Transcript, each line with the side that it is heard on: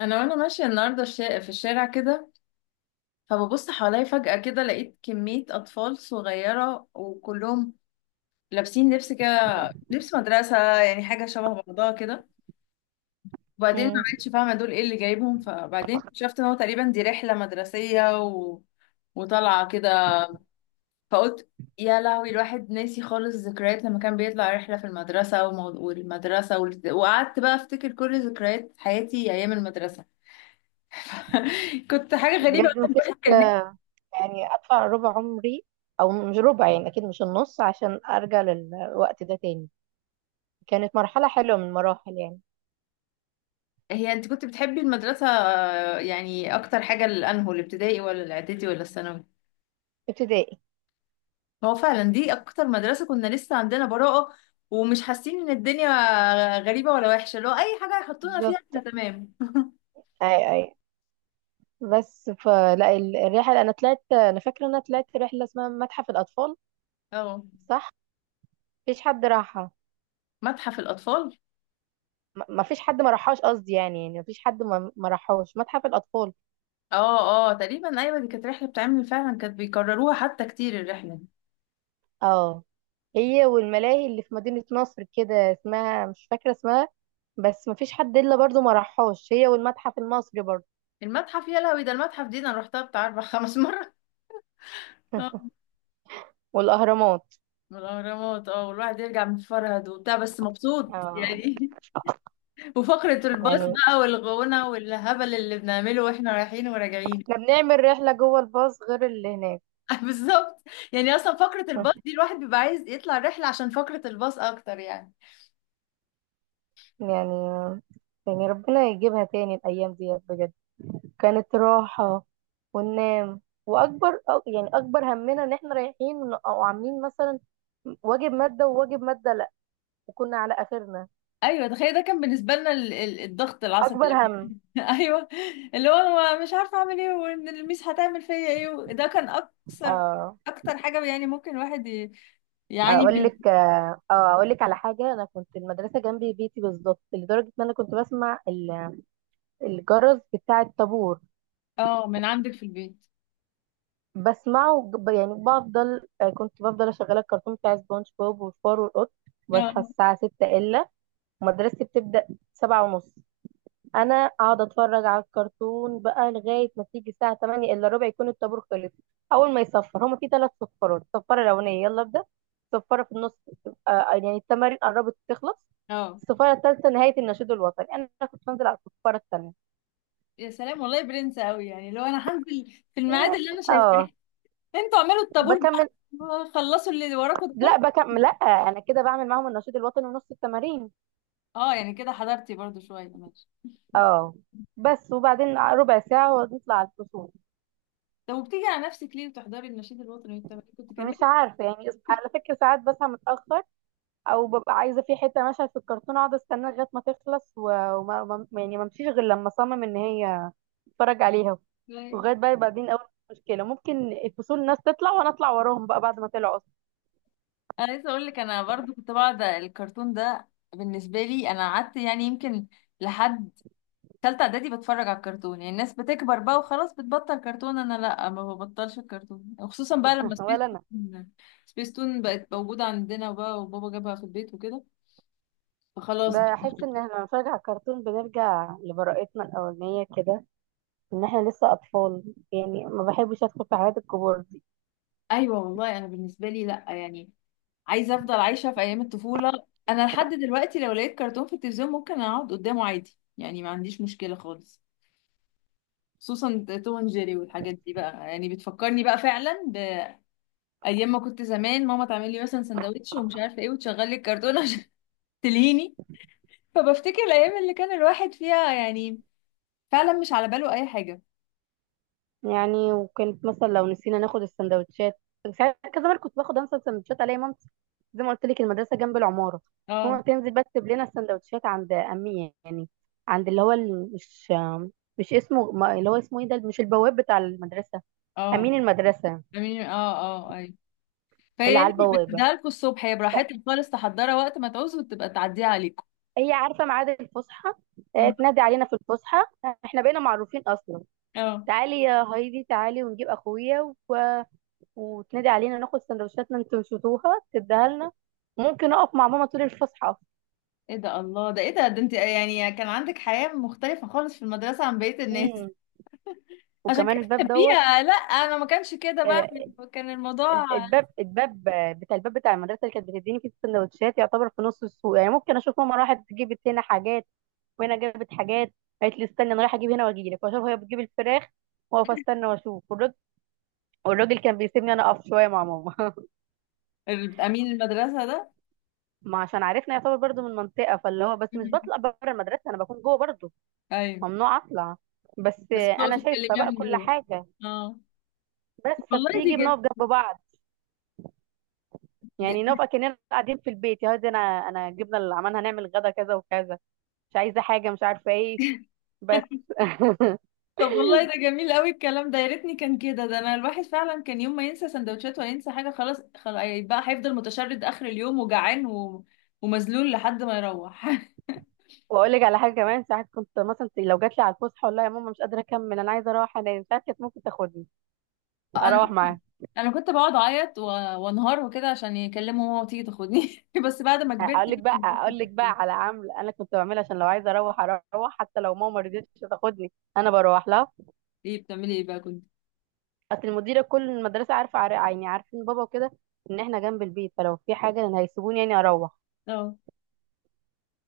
left: انا وانا ماشيه النهارده في الشارع كده. فببص حواليا فجاه كده، لقيت كميه اطفال صغيره وكلهم لابسين لبس كده، لبس مدرسه، يعني حاجه شبه بعضها كده. وبعدين ما
right: مم.
left: بقتش فاهمه دول ايه اللي جايبهم، فبعدين اكتشفت ان هو تقريبا دي رحله مدرسيه وطالعه كده. فقلت يا لهوي، الواحد ناسي خالص ذكريات لما كان بيطلع رحله في المدرسه والمدرسه وقعدت بقى افتكر كل ذكريات حياتي ايام المدرسه. كنت حاجه غريبه
right: بجد مفيش.
left: الواحد.
right: آه، يعني ادفع ربع عمري، او مش ربع، يعني اكيد مش النص عشان ارجع للوقت ده تاني. كانت مرحله حلوه من المراحل، يعني.
left: هي انت كنت بتحبي المدرسة؟ آه، يعني اكتر حاجة لانهو الابتدائي ولا الاعدادي ولا الثانوي؟
right: ابتدائي.
left: هو فعلا دي اكتر مدرسة كنا لسه عندنا براءة، ومش حاسين ان الدنيا غريبة ولا وحشة، لو اي حاجة يحطونا فيها
right: بالظبط.
left: احنا تمام.
right: اي اي. بس الرحله، انا فاكره ان انا طلعت رحله اسمها متحف الاطفال.
left: اه،
right: صح. مفيش حد راحها.
left: متحف الاطفال.
right: مفيش حد ما راحهاش، قصدي، يعني مفيش حد ما راحهاش متحف الاطفال.
left: اه اه، تقريبا ايوه، دي كانت رحلة بتعمل فعلا، كانت بيكرروها حتى كتير الرحلة.
right: اه. هي والملاهي اللي في مدينة نصر كده، اسمها مش فاكرة اسمها. بس مفيش حد الا برضو ما راحهاش، هي والمتحف المصري برضو.
left: المتحف يا لهوي، ده المتحف دي انا رحتها بتاع اربع خمس مرات. اه،
right: والاهرامات.
left: والاهرامات. اه، والواحد يرجع متفرهد وبتاع، بس مبسوط
right: اه.
left: يعني. وفقرة الباص
right: يعني
left: بقى، والغونة والهبل اللي بنعمله واحنا رايحين وراجعين.
right: احنا بنعمل رحلة جوه الباص غير اللي هناك.
left: بالظبط. يعني اصلا فقرة الباص دي الواحد بيبقى عايز يطلع رحلة عشان فقرة الباص اكتر يعني.
right: يعني، يعني ربنا يجيبها تاني الايام دي بجد. كانت راحة، وننام. يعني اكبر همنا ان احنا رايحين او عاملين مثلا واجب مادة، وواجب مادة لا. وكنا على اخرنا.
left: ايوه، تخيل، ده كان بالنسبة لنا الضغط العصبي
right: اكبر
left: اللي فيه.
right: هم.
left: ايوه. اللي هو انا مش عارفة اعمل ايه، وان الميس هتعمل فيا ايه، ده كان اكثر
right: اه.
left: اكتر حاجة يعني ممكن يعاني من.
right: اقول لك على حاجه. انا كنت المدرسه جنبي بيتي بالظبط، لدرجه ان انا كنت بسمع الجرس بتاع الطابور.
left: اه، من عندك في البيت.
right: يعني بفضل آه، كنت بفضل اشغل الكرتون بتاع سبونج بوب وفار والقط، وبصحى
left: اه
right: الساعه 6 الا. مدرستي بتبدا 7 ونص. انا اقعد اتفرج على الكرتون بقى لغايه ما تيجي الساعه 8 الا ربع، يكون الطابور خلص. اول ما يصفر، هما في ثلاث صفارات. الصفاره الاولانيه يلا ابدا. الصفاره في النص، يعني التمارين قربت تخلص.
left: اه،
right: الصفاره الثالثه نهايه النشيد الوطني. انا كنت بنزل على الصفاره الثانيه.
left: يا سلام، والله برنس قوي يعني. لو انا هنزل في الميعاد
right: إيه،
left: اللي انا شايفاه،
right: اه.
left: انتوا اعملوا الطابور
right: بكمل.
left: بقى، خلصوا اللي وراكوا ده
right: لا
left: كله.
right: بكمل لا. انا كده بعمل معاهم النشيد الوطني ونص التمارين.
left: اه يعني كده حضرتي برضو شويه ماشي.
right: اه. بس وبعدين ربع ساعه ونطلع على الفصول.
left: طب وبتيجي على نفسك ليه وتحضري النشيد الوطني والتمارين؟ كنت
right: مش
left: كملي.
right: عارفه يعني، على فكره ساعات بصحى متاخر، او ببقى عايزه في حته مشهد في الكرتون، اقعد استناه لغايه ما تخلص، و- وما ما- يعني ما امشيش غير لما اصمم ان هي اتفرج عليها.
left: ايوه.
right: لغايه بقى بعدين اول مشكله، ممكن الفصول الناس تطلع وانا اطلع وراهم بقى بعد ما طلعوا اصلا.
left: انا لسه اقول لك، انا برضو كنت بقعد الكرتون ده. بالنسبه لي انا قعدت يعني يمكن لحد ثالثه اعدادي بتفرج على الكرتون. يعني الناس بتكبر بقى وخلاص بتبطل كرتون، انا لا، ما ببطلش الكرتون، وخصوصا بقى لما سبيس
right: ولا انا.
left: تون، سبيس تون بقت موجوده عندنا بقى، وبابا جابها في البيت وكده، فخلاص.
right: بحس ان احنا لما بنتفرج على الكرتون بنرجع لبراءتنا الاولانيه كده، ان احنا لسه اطفال. يعني ما بحبش ادخل في حياه الكبار.
left: ايوه، والله انا بالنسبه لي لا يعني، عايزه افضل عايشه في ايام الطفوله. انا لحد دلوقتي لو لقيت كرتون في التلفزيون ممكن اقعد قدامه عادي، يعني ما عنديش مشكله خالص. خصوصا توم اند جيري والحاجات دي بقى، يعني بتفكرني بقى فعلا بايام ما كنت زمان ماما تعمل لي مثلا سندوتش ومش عارفه ايه، وتشغل لي الكرتون عشان تلهيني. فبفتكر الايام اللي كان الواحد فيها يعني فعلا مش على باله اي حاجه.
right: يعني وكانت مثلا لو نسينا ناخد السندوتشات. ساعات كذا مرة كنت باخد، انسى السندوتشات الاقي مامتي، زي ما قلت لك المدرسة جنب العمارة، ماما
left: اه
right: تنزل بقى تسيب لنا السندوتشات عند أمية، يعني عند اللي هو ال- مش مش اسمه ما- اللي هو اسمه ايه ده، مش البواب بتاع المدرسة،
left: اه،
right: أمين المدرسة،
left: امين، اه اه ايوه. فهي
right: اللي على
left: يعني
right: البوابة.
left: بتديها لكم الصبح، هي براحتك خالص تحضرها وقت ما تعوزوا، وتبقى تعديها عليكم.
right: هي عارفة ميعاد الفسحة،
left: أمم،
right: تنادي علينا في الفسحة. احنا بقينا معروفين أصلا.
left: اه.
right: تعالي يا هايدي تعالي ونجيب أخويا، وتنادي علينا ناخد سندوتشاتنا انتوا نسيتوها تديها لنا. ممكن اقف مع ماما طول الفسحه.
left: ايه ده؟ الله، ده ايه ده؟ ده انت يعني كان عندك حياة مختلفة خالص في المدرسة عن بقية الناس.
right: امم.
left: عشان
right: وكمان
left: كده
right: الباب دوت.
left: بتحبيها. لا انا ما كانش كده بقى،
right: ال-
left: إحنا كان الموضوع.
right: ال- الباب الباب الباب بتاع المدرسه اللي كانت بتديني فيه السندوتشات، يعتبر في نص السوق. يعني ممكن اشوف ماما راحت جابت هنا حاجات، وهنا جابت حاجات، قالت لي استني انا رايحه اجيب هنا واجي لك، واشوف هي بتجيب الفراخ، واقف استنى واشوف. والراجل كان بيسيبني انا اقف شويه مع ماما.
left: الامين المدرسة ده.
right: ما عشان عرفنا، يعتبر برضو من منطقه، فاللي هو بس مش
left: مم.
right: بطلع بره المدرسه، انا بكون جوه برضو.
left: ايوه.
right: ممنوع اطلع، بس
left: بس
right: انا
left: بتقعدي
right: شايفه
left: تكلميها
right: بقى
left: من
right: كل
left: جوه.
right: حاجه.
left: اه،
right: بس
left: والله دي
right: فبتيجي
left: جم...
right: بنقف جنب بعض. يعني
left: دي-
right: نقف اكننا قاعدين في البيت، يا هادي، انا جبنا اللي عملنا، هنعمل غدا كذا وكذا، مش عايزه حاجه، مش عارفه ايه بس.
left: طب والله ده جميل قوي الكلام ده، يا ريتني كان كده. ده انا الواحد فعلا كان يوم ما ينسى سندوتشات ولا ينسى حاجة، خلاص خلاص بقى هيفضل متشرد اخر اليوم وجعان ومذلول لحد ما يروح.
right: واقول لك على حاجه كمان. ساعات كنت مثلا لو جات لي على الفسحه، والله يا ماما مش قادره اكمل، انا عايزه اروح. انا ساعات كانت ممكن تاخدني
left: انا
right: اروح معاها.
left: كنت بقعد اعيط وانهار وكده عشان يكلموا ماما وتيجي تاخدني. بس بعد ما كبرت.
right: اقول لك بقى على عمل انا كنت بعملها، عشان لو عايزه اروح اروح حتى لو ماما ما رضيتش تاخدني، انا بروح لها.
left: ايه بتعملي ايه بقى كنت؟
right: اصل المديره كل المدرسه عارفه يعني عارفين بابا وكده، ان احنا جنب البيت، فلو في حاجه إن هيسيبوني يعني اروح.
left: اه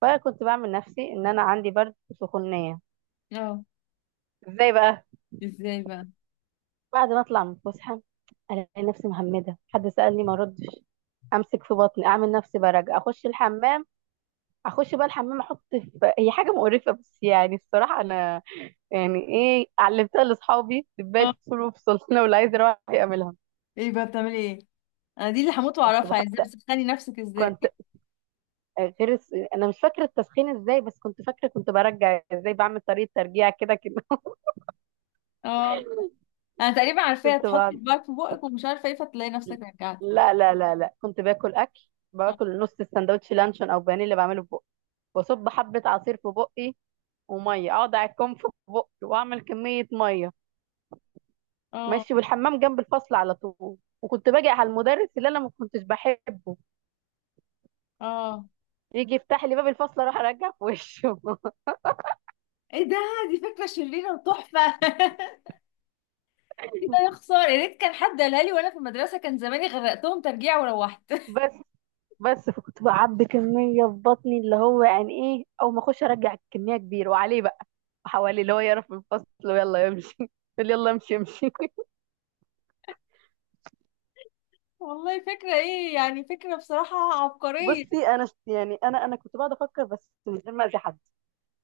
right: فانا كنت بعمل نفسي ان انا عندي برد وسخونيه.
left: اه،
right: ازاي بقى؟
left: ازاي بقى؟
right: بعد ما اطلع من الفسحه، الاقي نفسي مهمده، حد سالني ما ردش، امسك في بطني اعمل نفسي برجع، اخش الحمام. اخش بقى الحمام، احط في هي حاجه مقرفه بس، يعني الصراحه انا يعني ايه، علمتها لاصحابي دبال
left: اه،
right: فصول وفصول، لو اللي عايز يروح يعملها.
left: ايه بقى بتعملي ايه؟ انا دي اللي هموت
right: كنت
left: واعرفها،
right: بحط
left: ازاي بتسخني نفسك ازاي؟
right: كنت غير الس- انا مش فاكره التسخين ازاي، بس كنت فاكره كنت برجع ازاي، بعمل طريقه ترجيع كده كده.
left: اه. انا تقريبا عارفاها،
right: كنت
left: تحطي
right: بعد،
left: صباعك في بقك ومش عارفه ايه، فتلاقي نفسك رجعت.
right: لا لا لا لا، كنت باكل اكل،
left: اه
right: باكل نص السندوتش لانشون او بانيه اللي بعمله في بقي، واصب حبه عصير في بقي وميه، اقعد اعكم في بقي واعمل كميه ميه.
left: اه
right: ماشي، والحمام جنب الفصل على طول. وكنت باجي على المدرس اللي انا ما كنتش بحبه،
left: اه.
right: يجي يفتح لي باب الفصل، اروح ارجع في وشه.
left: ايه ده، دي فكره شريره وتحفه. ايه ده يا خساره، يا ريت كان حد قالها لي وانا في المدرسه، كان زماني غرقتهم ترجيع وروحت.
right: بس بس فكنت بعبي كميه في بطني، اللي هو يعني ايه، او ما اخش ارجع كميه كبيره وعليه بقى حواليه اللي هو، يعرف من الفصل ويلا يمشي. يقول يلا امشي امشي.
left: والله فكرة ايه يعني، فكرة بصراحة عبقرية.
right: بصي، يعني انا كنت بقعد افكر بس من غير ما اذي حد.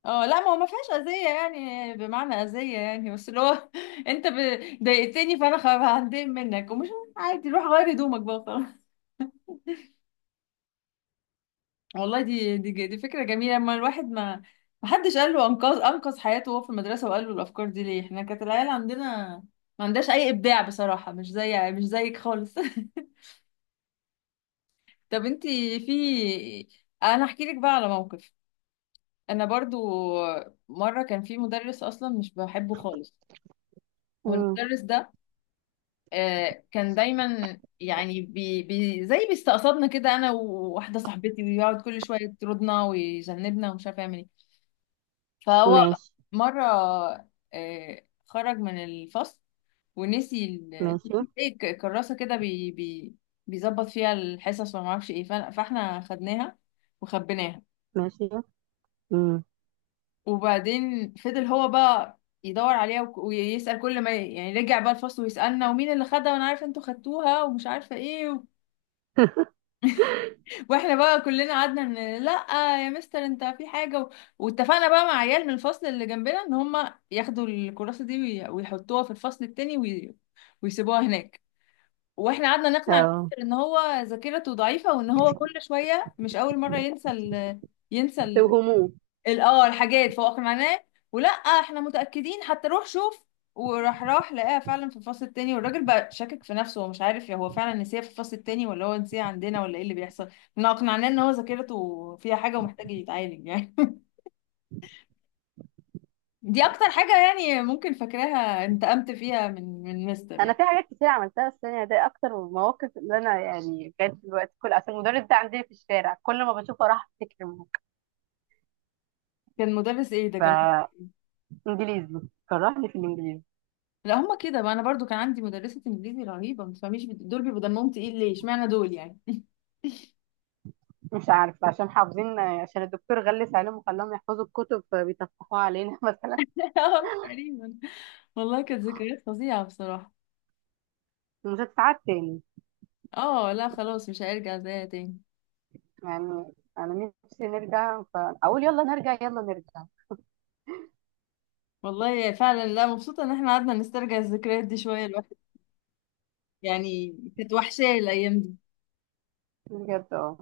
left: اه لا، ما هو ما فيهاش اذية يعني، بمعنى اذية يعني، بس اللي هو انت ضايقتني فانا هندم منك، ومش عادي روح غير هدومك بقى خلاص. والله دي دي فكرة جميلة. اما الواحد ما حدش قال له انقذ حياته وهو في المدرسة وقال له الافكار دي ليه. احنا كانت العيال عندنا ما عندهاش اي ابداع بصراحة، مش زي، مش زيك خالص. طب انتي في، انا احكي لك بقى على موقف. انا برضو مره كان في مدرس اصلا مش بحبه خالص.
right: مم.
left: والمدرس ده آه، كان دايما يعني بي بي زي بيستقصدنا كده، انا وواحده صاحبتي، ويقعد كل شويه يطردنا ويذنبنا ومش عارف يعمل ايه. فهو
right: ماشي
left: مره آه، خرج من الفصل ونسي
right: ماشي
left: زي كراسه كده، بي بي بيظبط فيها الحصص وما اعرفش ايه، فاحنا خدناها وخبيناها.
right: ماشي. مم.
left: وبعدين فضل هو بقى يدور عليها، ويسأل كل ما يعني رجع بقى الفصل ويسألنا ومين اللي خدها، وانا عارفه انتوا خدتوها ومش عارفه ايه واحنا بقى كلنا قعدنا ان لا، يا مستر انت في حاجه واتفقنا بقى مع عيال من الفصل اللي جنبنا ان هم ياخدوا الكراسه دي ويحطوها في الفصل التاني ويسيبوها هناك. واحنا قعدنا نقنع
right: اه.
left: المستر ان هو ذاكرته ضعيفه، وان هو كل شويه مش اول مره ينسى ال... ينسى
right: وهموم.
left: اه الحاجات فوق معناه، ولا احنا متأكدين حتى روح شوف. وراح لقاها فعلا في الفصل التاني، والراجل بقى شاكك في نفسه ومش عارف يا هو فعلا نسيها في الفصل التاني ولا هو نسيها عندنا ولا ايه اللي بيحصل. احنا اقنعناه ان هو ذاكرته فيها حاجة ومحتاج يتعالج يعني. دي اكتر حاجة يعني ممكن فاكراها انتقمت فيها من مستر
right: انا
left: يعني.
right: في حاجات كتير عملتها السنه دي، اكتر من المواقف اللي انا يعني كانت في الوقت كله عشان المدرس ده عندنا في الشارع، كل ما بشوفه راح افتكر الموقف.
left: كان مدرس ايه ده، كان؟
right: فانجليزي. كرهني في الانجليزي.
left: لا هما كده بقى، انا برضو كان عندي مدرسة انجليزي رهيبة ما تفهميش، بت- دول بيبقوا دمهم تقيل ليه، اشمعنى دول يعني؟
right: مش عارفة، عشان حافظين، عشان الدكتور غلس عليهم وخلاهم يحفظوا الكتب فبيطفحوها علينا مثلا.
left: اه تقريبا. والله كانت ذكريات فظيعة بصراحة.
right: مش هتتعاد تاني
left: اه لا خلاص، مش هيرجع زيها تاني.
right: يعني. أنا نفسي نرجع فأقول يلا نرجع يلا نرجع.
left: والله فعلا، لا مبسوطة ان احنا قعدنا نسترجع الذكريات دي شوية الواحد، يعني كانت وحشاه الايام دي.
right: بجد اه.